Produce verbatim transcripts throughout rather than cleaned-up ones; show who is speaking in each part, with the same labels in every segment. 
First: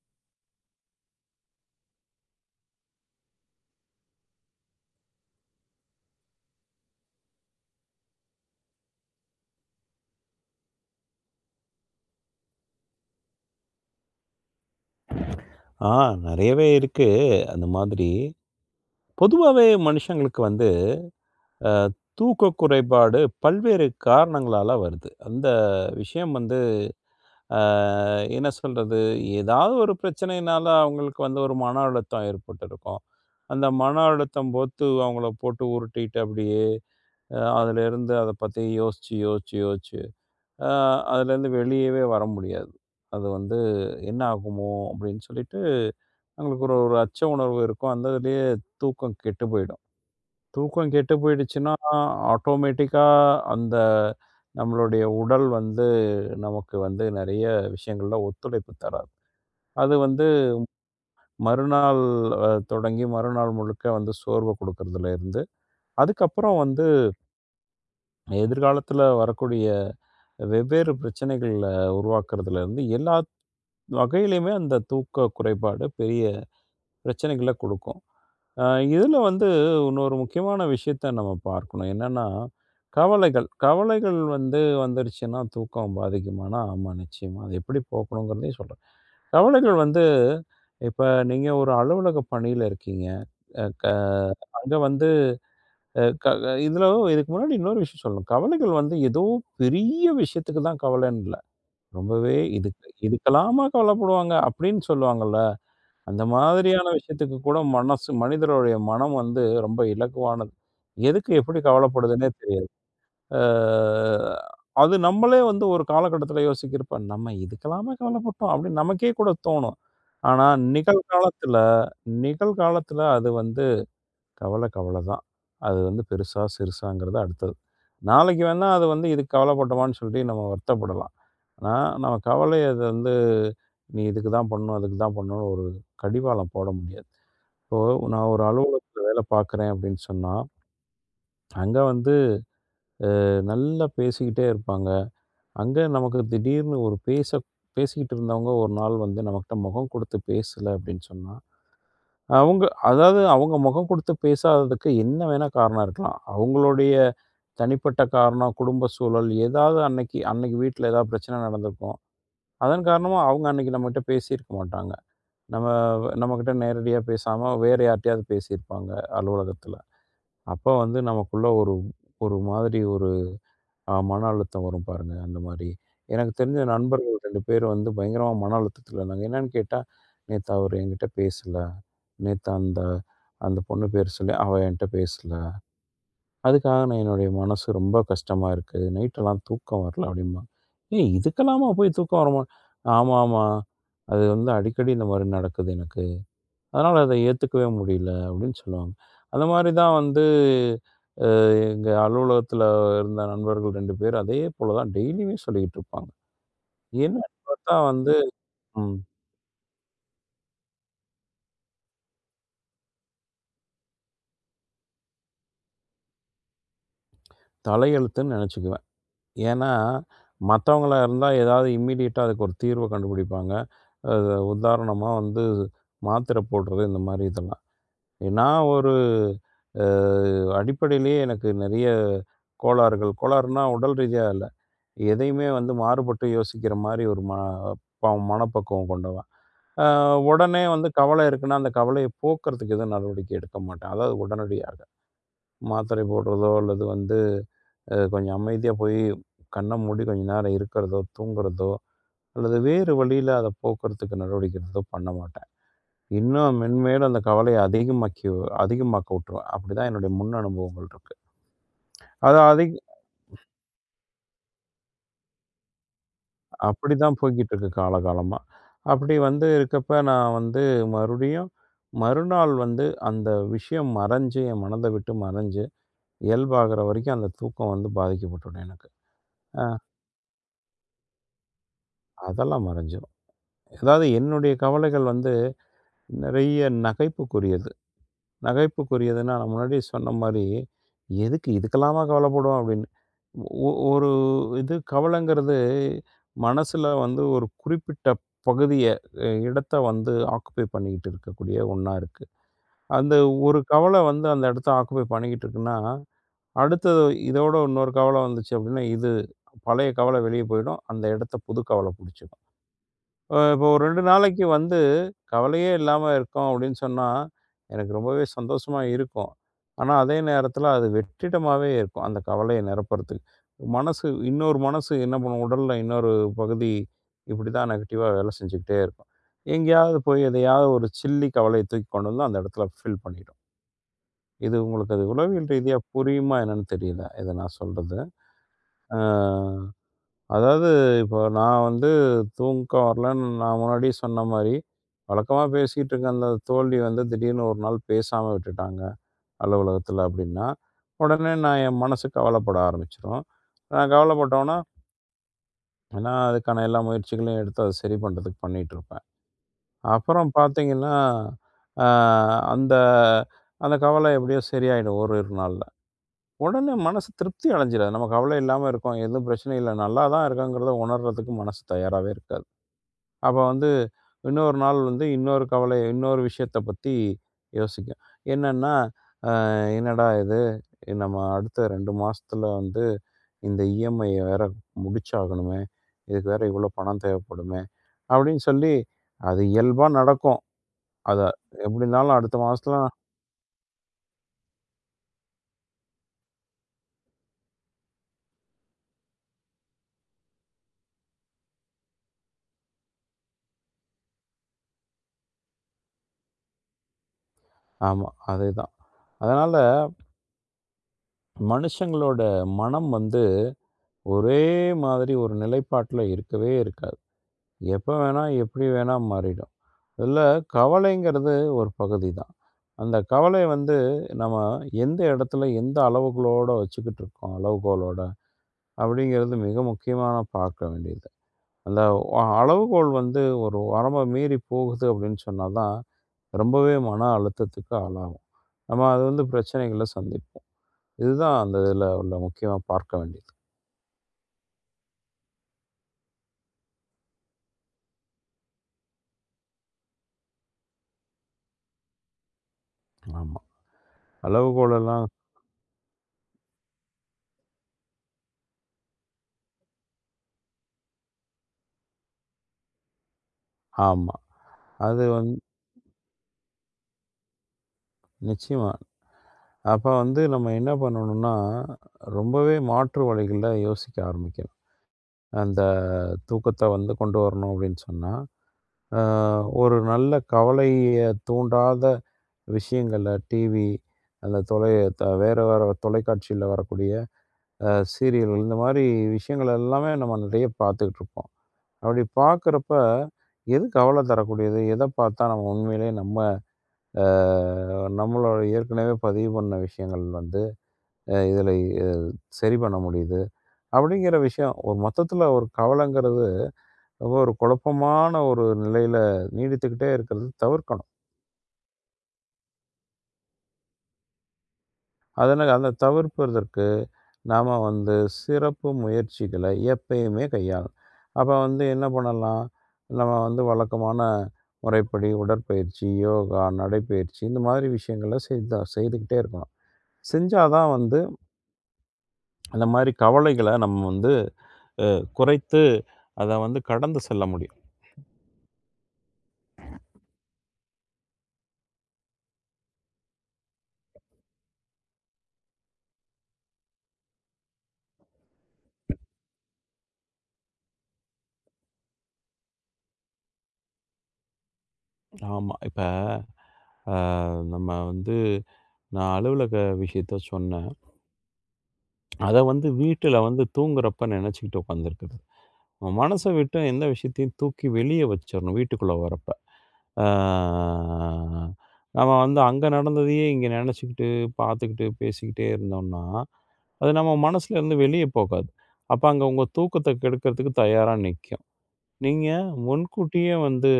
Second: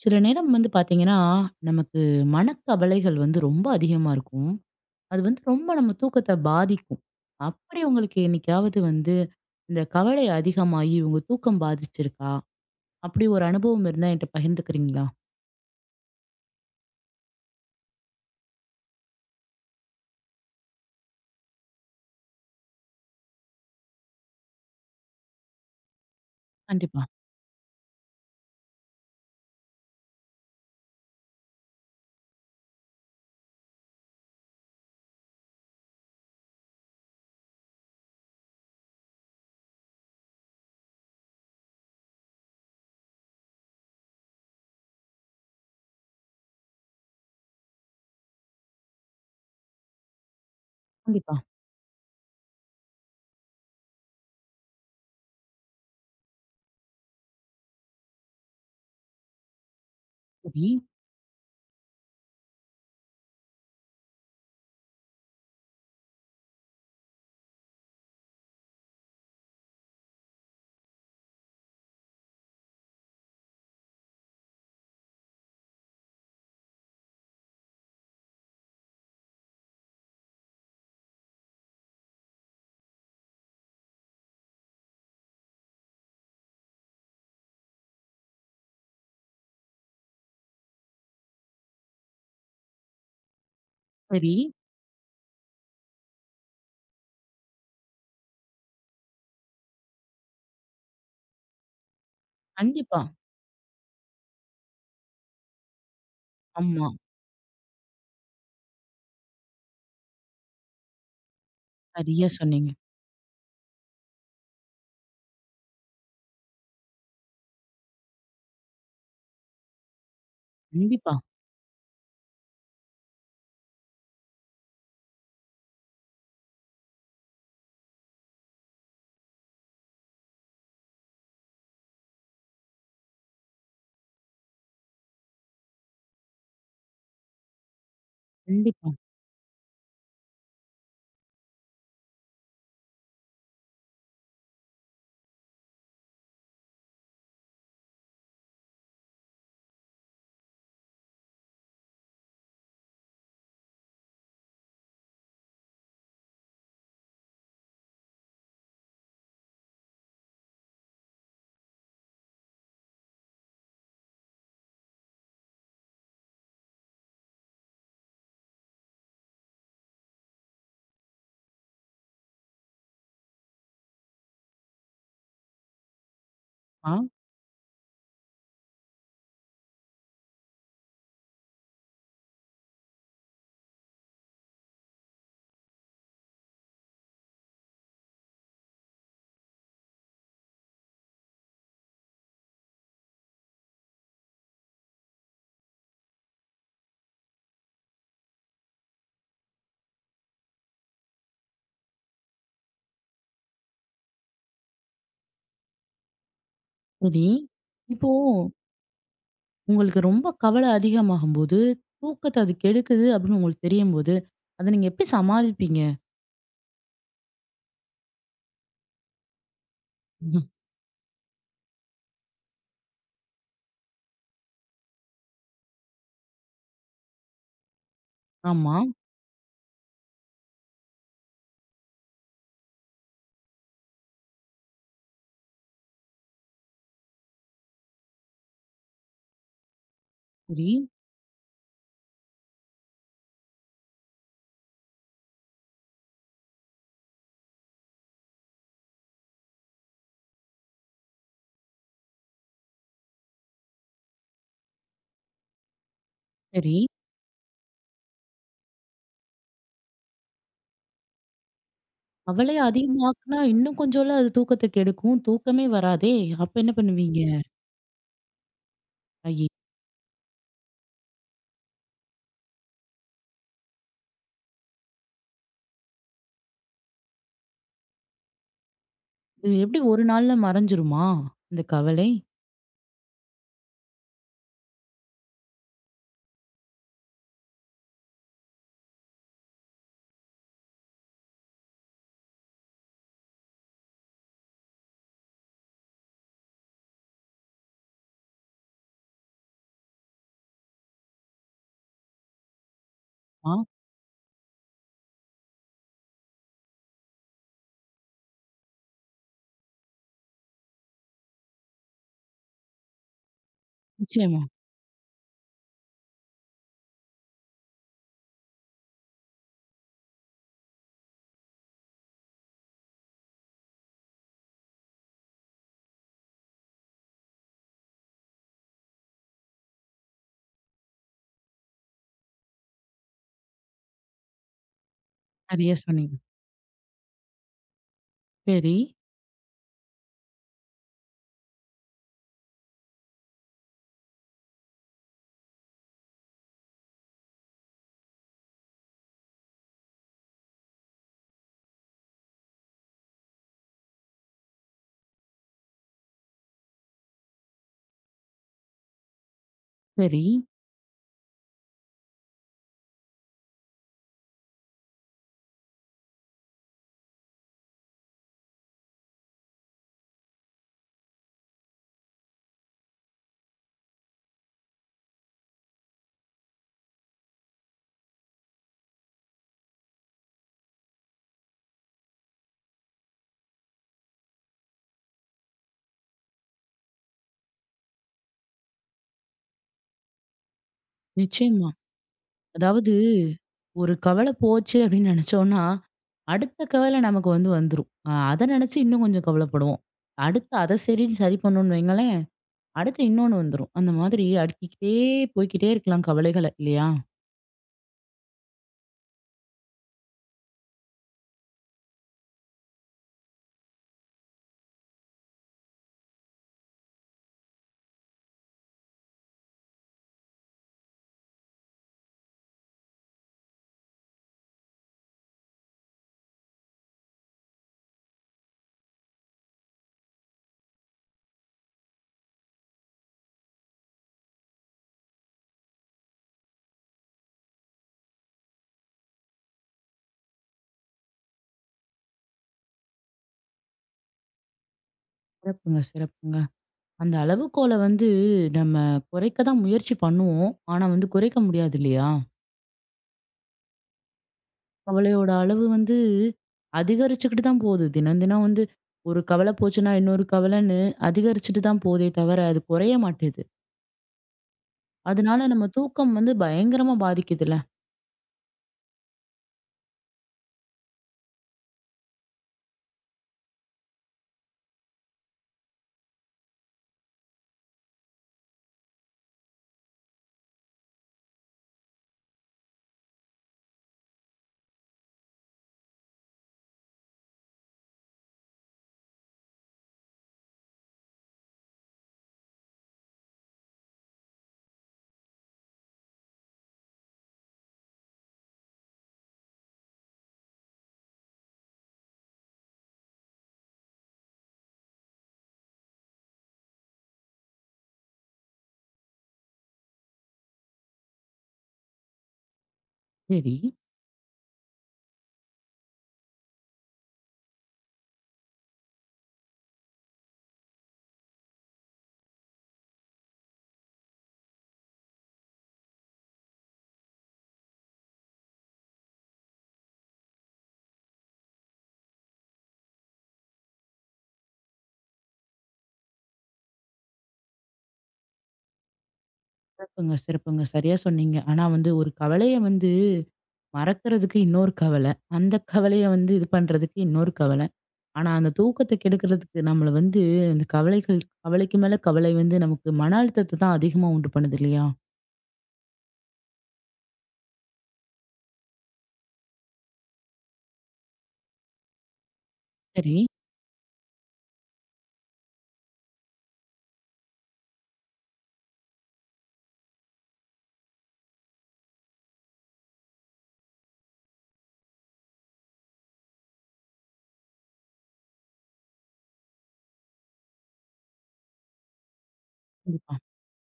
Speaker 1: சில நேரம் வந்து பாத்தீங்கன்னா, நமக்கு மனக்கவலைகள் வந்து ரொம்ப அதிகமா இருக்கும். அது வந்து ரொம்ப நம்ம தூக்கத்த பாதிக்கும். அப்படி உங்களுக்கு என்னைக்காவது வந்து, இந்த கவலை அதிகமாயி உங்க தூக்கம் பாதிச்சிருக்கா? அப்படி ஒரு அனுபவம் இருந்தா என்ட்ட பகிர்ந்துக்கிறீங்களா?
Speaker 2: ஆ நெறையவே இருக்கு. அந்த மாதிரி பொதுவாவே மனுஷங்களுக்கு வந்து அ தூக்க குறைபாடு பல்வேறு காரணங்களால வருது. அந்த விஷயம் வந்து
Speaker 1: கண்டிப்பா,
Speaker 2: அ என்ன சொல்றது? ஏதாவது ஒரு பிரச்சனையினால அவங்களுக்கு வந்து ஒரு மன அழுத்தம் ஏற்பட்டிருக்கும். அந்த மன அழுத்தம் போத்து அவங்கள போட்டு உருட்டிட்டு அப்படியே அ அதிலிருந்து அத பத்தி யோசிச்சு, யோசிச்சு, யோசிச்சு, அ அதிலேருந்து வெளியவே வர முடியாது. அது வந்து என்ன ஆகுமோ அப்படின்னு சொல்லிட்டு அவங்களுக்கு ஒரு ஒரு அச்ச உணர்வு இருக்கும். அந்த இதுலயே தூக்கம் கெட்டு போயிடும். தூக்கம் கெட்டு
Speaker 1: கண்டிப்பா.
Speaker 2: போயிடுச்சுன்னா, ஆட்டோமேட்டிக்கா அந்த நம்மளுடைய உடல் வந்து நமக்கு வந்து நெறைய விஷயங்கள்ல ஒத்துழைப்பு தராது. அது வந்து
Speaker 1: சரி,
Speaker 2: மறுநாள், அ தொடங்கி மறுநாள் முழுக்க வந்து சோர்வ குடுக்கறதுல இருந்து, அதுக்கப்புறம் வந்து எதிர்காலத்துல வரக்கூடிய வெவ்வேறு பிரச்சனைகள உருவாக்குறதுல இருந்து, எல்லா வகையிலயுமே அந்த தூக்க குறைபாடு பெரிய பிரச்சனைகள குடுக்கும். இதில் வந்து இன்னொரு முக்கியமான விஷயத்த நம்ம பார்க்கணும். என்னன்னா, கவலைகள் கவலைகள் வந்து வந்துருச்சுன்னா தூக்கம் பாதிக்குமானா, ஆமா நிச்சயமா. அது எப்படி போக்கணுங்கிறதையும் சொல்றேன். கவலைகள் வந்து இப்ப நீங்க ஒரு அலுவலக பணியில இருக்கீங்க. அ க
Speaker 1: சரி.
Speaker 2: அங்க வந்து அ க இதில இதுக்கு முன்னாடி இன்னொரு விஷயம் சொல்லணும். கவலைகள் வந்து ஏதோ பெரிய விஷயத்துக்கு தான் கவலைன்னு இல்ல. ரொம்பவே இதுக்கு
Speaker 1: கண்டிப்பா.
Speaker 2: இதுக்கெல்லாமா கவலைப்படுவாங்க அப்படின்னு சொல்லுவாங்கல்ல. அந்த மாதிரியான
Speaker 1: ஆமா.
Speaker 2: விஷயத்துக்கு கூட மனசு மனிதருடைய மனம் வந்து ரொம்ப இலகுவானது. எதுக்கு எப்படி
Speaker 1: சரியா
Speaker 2: கவலைப்படுதுன்னே தெரியல.
Speaker 1: சொன்னீங்க.
Speaker 2: அ அது நம்மளே வந்து ஒரு காலகட்டத்தில யோசிக்கிறப்ப, "நம்ம இதுக்கெல்லாமா கவலைப்பட்டோம்" அப்படின்னு நமக்கே கூட தோணும். ஆனா
Speaker 1: கண்டிப்பா,
Speaker 2: நிகழ்காலத்தில நிகழ்காலத்தில அது வந்து கவலை கவலை தான். அது வந்து பெருசா, சிறுசாங்கிறது அடுத்தது. நாளைக்கு வேணா அது வந்து இதுக்கு கவலைப்பட்டோமான்னு சொல்லி நம்ம வருத்தப்படலாம். ஆனா நம்ம கவலைய அது வந்து, "நீ இதுக்கு தான் பண்ணணும், அதுக்கு தான் பண்ணணும்னு" ஒரு கடிவாளம் போட முடியாது. இப்போ நான் ஒரு
Speaker 1: கண்டிப்பா.
Speaker 2: அலுவலகத்துல வேலை பார்க்குறேன் அப்படின்னு சொன்னா, அங்க வந்து நல்லா பேசிக்கிட்டே இருப்பாங்க. அங்க நமக்கு திடீர்னு ஒரு பேச பேசிக்கிட்டு இருந்தவங்க ஒரு நாள் வந்து நம்மகிட்ட முகம் கொடுத்து பேசல அப்படின்னு சொன்னா, அவங்க அதாவது அவங்க முகம் கொடுத்து பேசாததுக்கு என்ன வேணா காரணம் இருக்கலாம். அவங்களுடைய தனிப்பட்ட காரணம், குடும்ப சூழல் ஏதாவது அன்னைக்கு அன்னைக்கு வீட்ல ஏதாவது பிரச்சனை நடந்திருக்கும். அதன் காரணமா அவங்க அன்னைக்கு நம்மகிட்ட பேசியிருக்க மாட்டாங்க. நம்ம நம்மகிட்ட நேரடியா பேசாம வேற யார்ட்டயாவது பேசியிருப்பாங்க அலுவலகத்துல. அப்ப வந்து நமக்குள்ள ஒரு ஒரு மாதிரி ஒரு அ மன அழுத்தம் வரும் பாருங்க, அந்த மாரி. எனக்கு தெரிஞ்ச
Speaker 1: ஆ,
Speaker 2: நண்பர்கள் இரண்டு பேர் வந்து பயங்கரமா மன அழுத்தத்துல இருந்தாங்க. என்னன்னு கேட்டா, "நேத்து அவரு என்கிட்ட பேசல. நேத்து அந்த அந்த பொண்ணு பேர் சொல்லி, அவ என்கிட்ட பேசல. அதுக்காக நான் என்னுடைய மனசு ரொம்ப கஷ்டமா இருக்கு. நைட்டெல்லாம் தூக்கம் வரல" அப்படிம்பாங்க. "ஏய் இதுக்கெல்லாமா போய் தூக்கம் வருமா?" "ஆமாமா. அது வந்து அடிக்கடி இந்த மாரி நடக்குது எனக்கு." அதனால அத ஏத்துக்கவே முடியல அப்படின்னு சொல்லுவாங்க. அந்த மாரி தான் வந்து அ எங்க அலுவலகத்தில இருந்த நண்பர்கள் இரண்டு பேர் அதே போல தான் டெய்லியும் சொல்லிக்கிட்டு இருப்பாங்க.
Speaker 1: சரி.
Speaker 2: என்னன்னு பார்த்தா
Speaker 1: இப்போ
Speaker 2: வந்து ம்
Speaker 1: உங்களுக்கு ரொம்ப கவலை அதிகமாகும்போது, தூக்கத்த அது கெடுக்குது அப்படின்னு உங்களுக்கு தெரியும்போது, அத நீங்க எப்படி சமாளிப்பீங்க?
Speaker 2: தலையெழுத்துன்னு நெனச்சுக்குவேன். ஏன்னா மத்தவங்களா இருந்தா ஏதாவது இம்மீடியட்டா அதுக்கு ஒரு தீர்வ கண்டுபிடிப்பாங்க. அது உதாரணமா வந்து மாத்திரை போடுறது இந்த மாரி இதெல்லாம். நான்
Speaker 1: ஆமா.
Speaker 2: ஒரு அ அடிப்படையிலேயே எனக்கு நிறைய கோளாறுகள், கோளாறுனா உடல் ரீதியா இல்ல. எதையுமே வந்து மாறுபட்டு யோசிக்கிற மாரி ஒரு ம ப மனப்பக்குவம் கொண்டவன். அ உடனே
Speaker 1: சரி,
Speaker 2: வந்து கவலை இருக்குன்னா, அந்த கவலைய போக்குறதுக்கு எதுவும் நடவடிக்கை எடுக்க மாட்டேன். அதாவது உடனடியாக. மாத்திரை போடுறதோ அல்லது வந்து அ கொஞ்சம் அமைதியா போய் கண்ண மூடி கொஞ்ச நேரம் இருக்கிறதோ, தூங்குறதோ அல்லது வேறு வழியில அத போக்குறதுக்கு நடவடிக்கை எடுக்கிறதோ பண்ண மாட்டேன். இன்னும்
Speaker 1: சரி.
Speaker 2: மென்மேலும் அந்த கவலைய அதிகமாக்கி அதிகமாக்க விட்டுரும். அப்படிதான் என்னுடைய முன் அனுபவங்கள் இருக்கு. அது
Speaker 1: அவளே
Speaker 2: அதிக
Speaker 1: அதிகமாக்குனா இன்னும் கொஞ்சம்ல அது தூக்கத்த கெடுக்கும். தூக்கமே வராதே! அப்ப என்ன
Speaker 2: அப்படிதான்
Speaker 1: பண்ணுவீங்க?
Speaker 2: போய்க்கிட்டு இருக்கு காலகாலமா. அப்படி வந்து
Speaker 1: ஐய!
Speaker 2: இருக்கப்ப நான் வந்து மறுபடியும் மறுநாள் வந்து அந்த விஷயம் மறைஞ்சு, என் மனத விட்டு மறைஞ்சு, இயல்பாகுற வரைக்கும் அந்த தூக்கம் வந்து பாதிக்கப்பட்டுடும் எனக்கு.
Speaker 1: இது
Speaker 2: அ
Speaker 1: எப்படி ஒரு நாள்ல மறைஞ்சிருமா? இந்த கவலை?
Speaker 2: அதெல்லாம் மறைஞ்சிரும். அதாவது என்னுடைய கவலைகள் வந்து நெறைய நகைப்புக்குரியது. நகைப்புக்குரியதுன்னா நான் முன்னாடியே சொன்ன மாரி, "எதுக்கு இதுக்கெல்லாமா கவலைப்படுவோம்?" அப்படின்னு. ஒ ஒரு இது கவலைங்கிறது மனசுல வந்து ஒரு குறிப்பிட்ட பகுதிய, அ இடத்த வந்து ஆக்குபை பண்ணிக்கிட்டு இருக்கக்கூடிய ஒண்ணா இருக்கு. அந்த
Speaker 1: ஆ,
Speaker 2: ஒரு கவலை வந்து அந்த இடத்த ஆக்குபை பண்ணிக்கிட்டு இருக்குன்னா, அடுத்தது இதோட இன்னொரு கவலை வந்துச்சு அப்படின்னா, இது பழைய கவலை வெளிய போயிடும். அந்த இடத்த புது கவலை புடிச்சுக்கும். அ இப்போ ஒரு இரண்டு
Speaker 1: நிச்சயமா.
Speaker 2: நாளைக்கு வந்து கவலையே இல்லாம இருக்கோம் அப்படின்னு சொன்னா, எனக்கு ரொம்பவே சந்தோஷமா இருக்கும். ஆனா, அதே நேரத்தில அது வெற்றிடமாவே இருக்கும். அந்த கவலைய நிரப்புறதுக்கு. மனசு இன்னொரு மனசு என்ன பண்ணும், உடல்ல இன்னொரு பகுதி இப்படிதான் நெகட்டிவா வேலை செஞ்சுக்கிட்டே இருக்கும். எங்கேயாவது போய் எதையாவது ஒரு சில்லி கவலைய தூக்கி கொண்டு வந்து அந்த இடத்துல ஃபில் பண்ணிடும். இது உங்களுக்கு அது உளவியல்
Speaker 1: சரியா
Speaker 2: ரீதியா
Speaker 1: சொன்னீங்க.
Speaker 2: புரியுமா என்னன்னு தெரியல. இத நான் சொல்றது.
Speaker 1: சரி,
Speaker 2: ஆ. அதாவது இப்போ நான் வந்து தூக்கம் வரலன்னு நான் முன்னாடியே சொன்ன மாரி, வழக்கமா பேசிட்டு இருக்க அந்த தோழி வந்து திடீர்னு ஒரு நாள் பேசாம விட்டுட்டாங்க, அலுவலகத்தில அப்டின்னா, உடனே நான் என் மனசு கவலப்பட ஆரம்பிச்சுரும். நான் கவலப்பட்டோன்னா, நான் அதுக்கான எல்லா முயற்சிகளையும் எடுத்து அத சரி பண்றதுக்கு பண்ணிட்டுருப்பேன்.
Speaker 1: சரி.
Speaker 2: அப்புறம் பார்த்தீங்கன்னா, அ அந்த அந்த கவல எப்டியோ சரியாயிடும் ஓரிரு நாள்ல. உடனே மனசு திருப்தி அடைஞ்சிராது. நம்ம கவல இல்லாம இருக்கோம், எதுவும் பிரச்சனை இல்ல, நல்லா தான் இருக்கோங்கிறத உணர்றதுக்கு மனசு தயாராவே இருக்காது. அப்ப வந்து இன்னொரு நாள் வந்து இன்னொரு கவலை, இன்னொரு விஷயத்த பத்தி யோசிக்கும். என்னன்னா, அ என்னடா இது! நம்ம அடுத்த இரண்டு மாசத்துல வந்து இந்த ஈ எம் ஐ ய வேற முடிச்சாகணுமே! இதுக்கு வேற இவ்ளோ பணம் தேவைப்படுமே! அப்படின்னு சொல்லி அது இயல்பா நடக்கும். அத
Speaker 1: நிச்சயமா.
Speaker 2: எப்படி இருந்தாலும் அடுத்த மாசத்துல
Speaker 1: அதாவது ஒரு கவலை போச்சு அப்படின்னு நெனச்சோம்னா, அடுத்த கவலை நமக்கு வந்து வந்துரும். அ அத நெனச்சு இன்னும் கொஞ்சம் கவலைப்படுவோம். அடுத்து அத சரி சரி பண்ணோம்னு வைங்களேன், அடுத்து இன்னொன்னு வந்துரும். அந்த மாதிரி அடுக்கிக்கிட்டே போய்க்கிட்டே இருக்கலாம் கவலைகள இல்லையா?
Speaker 2: ஆமா, அதேதான். அதனால மனுஷங்களோட மனம் வந்து ஒரே மாதிரி ஒரு நிலைப்பாட்டுல இருக்கவே இருக்காது. எப்ப வேணா, எப்படி வேணா மாறிடும். இதில கவலைங்கிறது ஒரு பகுதி தான். அந்த கவலை வந்து நம்ம எந்த இடத்துல, எந்த அளவுகளோட வச்சுக்கிட்டு இருக்கோம், அளவுகோலோட அப்படிங்கிறது மிக முக்கியமான பார்க்க வேண்டியது. அந்த அ அளவுகோல் வந்து ஒரு வரம்ப மீறி போகுது அப்படின்னு சொன்னா தான், ரொம்பவே மன அழுத்தத்துக்கு ஆளாகும். நம்ம அது வந்து பிரச்சனைகள சந்திப்போம். இதுதான் அந்த இதில உள்ள முக்கியமா பார்க்க வேண்டியது.
Speaker 1: சிறப்புங்க, சிறப்புங்க. அந்த அளவுகோல வந்து நம்ம குறைக்க தான் முயற்சி பண்ணுவோம். ஆனா வந்து குறைக்க முடியாது இல்லையா?
Speaker 2: ஆமா. அளவுகோலெல்லாம்
Speaker 1: கவலையோட அளவு வந்து அதிகரிச்சுக்கிட்டு தான் போகுது. தினம் தினம் வந்து ஒரு கவலை போச்சுன்னா, இன்னொரு கவலைன்னு அதிகரிச்சுட்டு தான் போதே தவிர, அது குறைய மாட்டேது.
Speaker 2: ஆமா. அது வந்து
Speaker 1: அதனால நம்ம தூக்கம் வந்து பயங்கரமா பாதிக்குதுல்ல.
Speaker 2: நிச்சயமா. அப்ப வந்து நம்ம என்ன பண்ணணும்னா, ரொம்பவே மாற்று வழிகள்ல யோசிக்க ஆரம்பிக்கணும். அந்த தூக்கத்த வந்து கொண்டு வரணும் அப்படின்னு சொன்னா, அ ஒரு நல்ல கவலைய தூண்டாத விஷயங்கள டிவி, அந்த தொலை த வேற வேற தொலைக்காட்சியில வரக்கூடிய அ சீரியல்கள் இந்த மாரி விஷயங்கள் எல்லாமே நம்ம நெறைய பார்த்துக்கிட்டு இருப்போம். அப்படி பார்க்குறப்ப, எது கவலை தரக்கூடியது? எத பார்த்தா நம்ம உண்மையிலேயே நம்ம அ நம்மளோட ஏற்கனவே பதிவு பண்ண விஷயங்கள் வந்து அ இதில அ சரி பண்ண முடியுது. அப்படிங்கிற விஷயம் ஒரு மொத்தத்தில ஒரு கவலைங்கிறது ரொம்ப ஒரு குழப்பமான ஒரு நிலையில நீடித்துக்கிட்டே இருக்கிறது தவிர்க்கணும்.
Speaker 1: சரி.
Speaker 2: அதனால அந்த தவிர்ப்பதற்கு நாம வந்து சிறப்பு முயற்சிகள எப்பயுமே கையாளணும். அப்ப வந்து என்ன பண்ணலாம்? நம்ம வந்து வழக்கமான முறைப்படி உடற்பயிற்சி, யோகா, நடைப்பயிற்சி இந்த மாதிரி விஷயங்கள செய்தா செய்துகிட்டே இருக்கணும். செஞ்சா தான் வந்து அந்த மாரி கவலைகள நம்ம வந்து குறைத்து அத வந்து கடந்து செல்ல முடியும்.
Speaker 1: சிறப்புங்க, சிறப்புங்க. சரியா சொன்னீங்க. ஆனா வந்து ஒரு கவலைய வந்து மறக்கிறதுக்கு இன்னொரு கவலை. அந்த கவலைய வந்து இது பண்றதுக்கு இன்னொரு கவலை. ஆனா, அந்த தூக்கத்த கெடுக்கிறதுக்கு நம்மள வந்து அந்த கவலைகள் கவலைக்கு மேல கவலை வந்து நமக்கு மன அழுத்தத்த தான் அதிகமா உண்டு பண்ணுது இல்லையா?
Speaker 2: ஆமா. இப்ப அ நம்ம வந்து நான் அலுவலக விஷயத்த சொன்னேன். அத வந்து வீட்டுல
Speaker 1: சரி.
Speaker 2: வந்து தூங்குறப்ப நெனச்சுக்கிட்டு உட்காந்துருக்கிறது. நம்ம மனச விட்டு எந்த விஷயத்தையும் தூக்கி வெளிய வச்சிரணும் வீட்டுக்குள்ள வரப்ப. ஆ நம்ம வந்து அங்க நடந்ததையே இங்க நெனச்சுக்கிட்டு, பார்த்துக்கிட்டு, பேசிக்கிட்டே இருந்தோம்னா, அது நம்ம மனசுலருந்து வெளிய போகாது. அப்ப அங்க உங்க தூக்கத்த கெடுக்கிறதுக்கு தயாரா நிக்கும். நீங்க
Speaker 1: கண்டிப்பா.
Speaker 2: முன்கூட்டியே வந்து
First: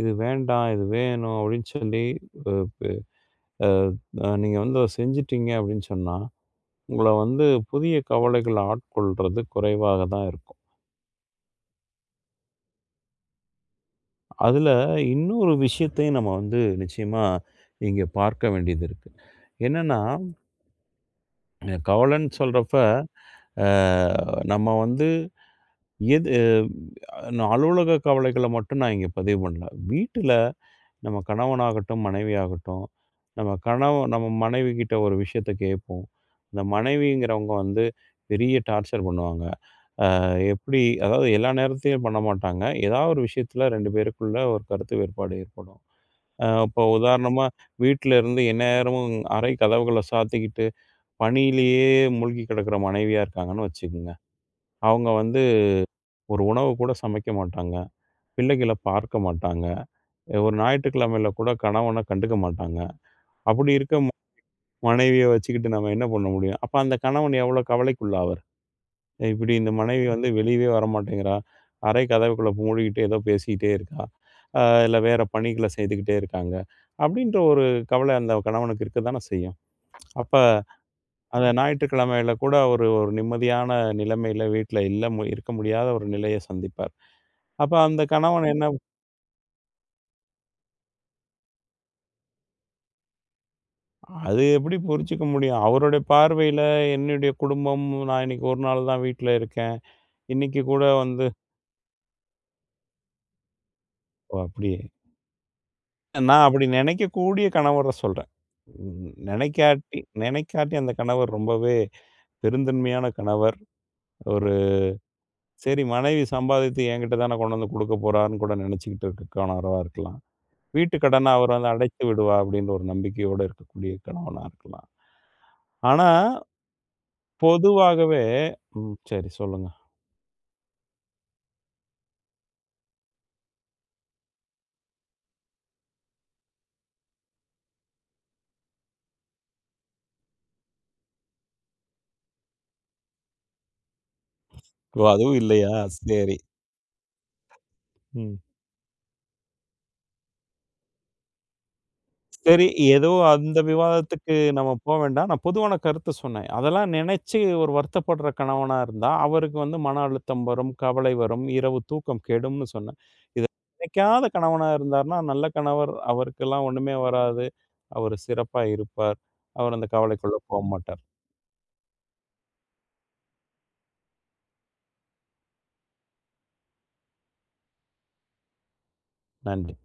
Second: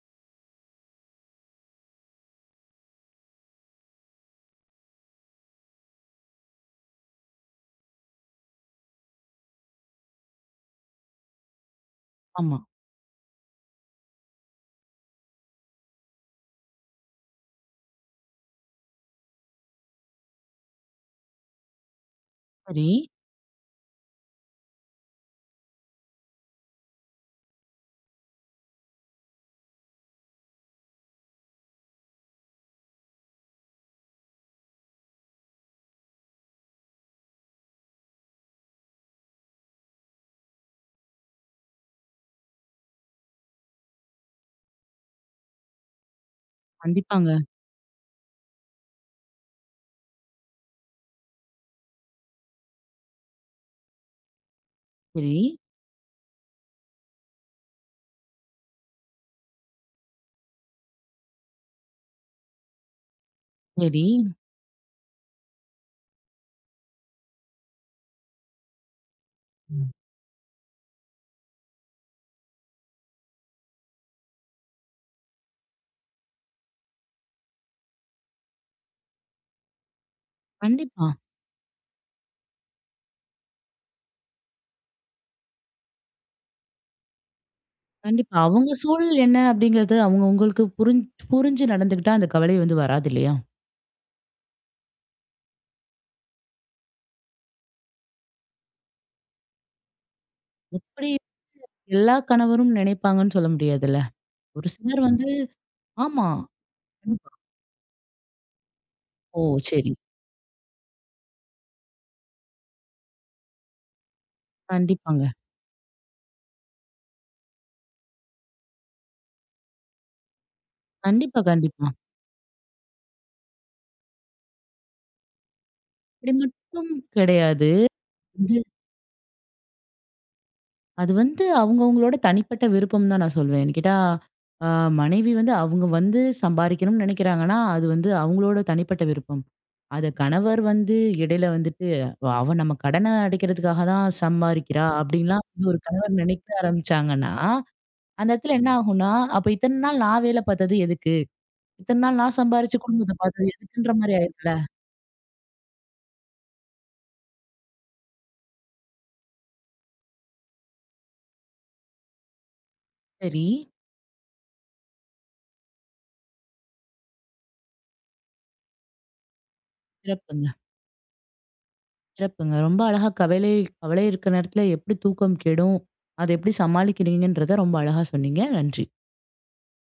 Speaker 2: இது வேண்டாம், இது வேணும் அப்படின்னு சொல்லி அ நீங்க வந்து அத செஞ்சுட்டீங்க அப்படின்னு சொன்னா, உங்கள வந்து புதிய கவலைகள் ஆட்கொள்றது குறைவாக தான் இருக்கும்.
Speaker 1: ஆமா.
Speaker 2: அதுல இன்னொரு விஷயத்தையும் நம்ம வந்து நிச்சயமா இங்க பார்க்க வேண்டியது இருக்கு. என்னன்னா, கவலைன்னு சொல்றப்ப,
Speaker 1: சரி.
Speaker 2: அ நம்ம வந்து எது நான் அலுவலக கவலைகள மட்டும் நான் இங்க பதிவு பண்ணல. வீட்டில நம்ம கணவனாகட்டும், மனைவியாகட்டும், நம்ம கணவன் நம்ம மனைவி கிட்ட ஒரு விஷயத்த கேட்போம். அந்த மனைவிங்கிறவங்க வந்து பெரிய டார்ச்சர் பண்ணுவாங்க. எப்படி அதாவது எல்லா நேரத்திலயும் பண்ண மாட்டாங்க. ஏதாவது ஒரு விஷயத்துல இரண்டு பேருக்குள்ள ஒரு கருத்து வேறுபாடு ஏற்படும். அ இப்போ
Speaker 1: கண்டிப்பாங்க.
Speaker 2: உதாரணமா, வீட்ல இருந்து எந்நேரமும் அறை கதவுகள சாத்திக்கிட்டு, பணியிலேயே மூழ்கி கிடக்கிற மனைவியா இருக்காங்கன்னு வச்சுக்கங்க. அவங்க
Speaker 1: சரி,
Speaker 2: வந்து ஒரு உணவு கூட சமைக்க மாட்டாங்க. பிள்ளைகள பார்க்க மாட்டாங்க. அஹ் ஒரு ஞாயிற்றுக்கிழமையில கூட கணவன கண்டுக்க மாட்டாங்க. அப்படி இருக்க
Speaker 1: சரி.
Speaker 2: மனைவிய வச்சுக்கிட்டு நம்ம என்ன பண்ண முடியும்? அப்ப அந்த கணவன் எவ்வளோ கவலைக்குள்ளாவார்? இப்படி இந்த
Speaker 1: ம்.
Speaker 2: மனைவி வந்து வெளியவே வரமாட்டேங்கிறா. அறை கதவுக்குள்ள மூடிக்கிட்டு ஏதோ பேசிக்கிட்டே இருக்கா. அ இல்ல வேற பணிகள செய்துகிட்டே இருக்காங்க. அப்படின்ற ஒரு கவலை அந்த கணவனுக்கு இருக்க தானே செய்யும். அப்ப
Speaker 1: கண்டிப்பா,
Speaker 2: அந்த ஞாயிற்றுக்கிழமையில கூட ஒரு ஒரு நிம்மதியான நிலைமையில வீட்ல இல்ல மு இருக்க முடியாத ஒரு நிலைய சந்திப்பார். அப்ப அந்த
Speaker 1: கண்டிப்பா.
Speaker 2: கணவன்
Speaker 1: அவங்க
Speaker 2: என்ன
Speaker 1: சூழல் என்ன அப்படிங்கிறது அவங்க உங்களுக்கு புரிஞ் புரிஞ்சு நடந்துக்கிட்டா அந்த கவலை வந்து வராது இல்லையா?
Speaker 2: அது எப்படி புரிஞ்சுக்க முடியும்? அவருடைய பார்வையில என்னுடைய குடும்பம் நான் இன்னைக்கு ஒரு நாள் தான் வீட்ல இருக்கேன். இன்னைக்கு கூட
Speaker 1: எப்படி
Speaker 2: வந்து
Speaker 1: எல்லா கணவரும் நினைப்பாங்கன்னு சொல்ல முடியாதுல்ல.
Speaker 2: ஓ!
Speaker 1: ஒரு
Speaker 2: அப்படியே.
Speaker 1: சிலர் வந்து ஆமா.
Speaker 2: நான் அப்படி
Speaker 1: கண்டிப்பா.
Speaker 2: நினைக்கக்கூடிய கணவர சொல்றேன். ம்
Speaker 1: ஓ! சரி.
Speaker 2: நினைக்காட்டி நினைக்காட்டி அந்த கணவர் ரொம்பவே பெருந்தன்மையான கணவர். ஒரு
Speaker 1: கண்டிப்பாங்க.
Speaker 2: சரி மனைவி சம்பாதித்து என்கிட்ட தானே கொண்டு வந்து குடுக்க போறான்னு கூட நினைச்சுக்கிட்டு இருக்க கணவரா இருக்கலாம். வீட்டு கடன
Speaker 1: கண்டிப்பா,
Speaker 2: அவர் வந்து
Speaker 1: கண்டிப்பா.
Speaker 2: அடைத்து விடுவா அப்படின்னு ஒரு நம்பிக்கையோட இருக்கக்கூடிய கணவனா இருக்கலாம். ஆனா
Speaker 1: அப்படி மட்டும் கிடையாது.
Speaker 2: பொதுவாகவே ம் சரி சொல்லுங்க.
Speaker 1: அது வந்து அவங்கவங்களோட தனிப்பட்ட விருப்பம் தான் நான் சொல்வேன். கேட்டா, அ மனைவி வந்து அவங்க வந்து சம்பாரிக்கணும்னு நினைக்கிறாங்கன்னா, அது வந்து அவங்களோட தனிப்பட்ட விருப்பம். அத கணவர் வந்து இடையில வந்துட்டு, "அவ அவ நம்ம கடன அடைக்கிறதுக்காக தான் சம்பாரிக்கிறா"
Speaker 2: ஓ! அதுவும்
Speaker 1: அப்படின்லாம் வந்து
Speaker 2: இல்லையா?
Speaker 1: ஒரு கணவர்
Speaker 2: சரி.
Speaker 1: நினைக்க ஆரம்பிச்சாங்கன்னா, அந்த
Speaker 2: ம்.
Speaker 1: இடத்துல என்ன ஆகும்னா, "அப்ப இத்தன நாள் நான் வேல பார்த்தது எதுக்கு? இத்தன நாள் நான்
Speaker 2: சரி,
Speaker 1: சம்பாரிச்சு
Speaker 2: ஏதோ
Speaker 1: குடும்பத்த பார்த்தது
Speaker 2: அந்த
Speaker 1: எதுக்குன்ற" மாரி
Speaker 2: விவாதத்துக்கு
Speaker 1: ஆயிரும்ல.
Speaker 2: நம்ம போ வேண்டாம். நான் பொதுவான கருத்து சொன்னேன். அதெல்லாம் நினைச்சு ஒரு வருத்தப்படுற கணவனா இருந்தா, அவருக்கு வந்து மன அழுத்தம் வரும், கவலை வரும், இரவு தூக்கம் கெடும்னு சொன்னேன்.
Speaker 1: சரி,
Speaker 2: இத நினைக்காத கணவனா இருந்தார்னா, நல்ல கணவர் அவருக்கெல்லாம் ஒண்ணுமே வராது. அவர் சிறப்பா இருப்பார். அவர் அந்த கவலைக்குள்ள
Speaker 1: சிறப்புங்க.
Speaker 2: போமாட்டார்.
Speaker 1: சிறப்புங்க. ரொம்ப அழகா கவலை கவலை இருக்க நேரத்துல எப்படி தூக்கம் கெடும், அத எப்படி சமாளிக்கிறீங்கன்றத ரொம்ப அழகா சொன்னீங்க. நன்றி.
Speaker 2: நன்றி.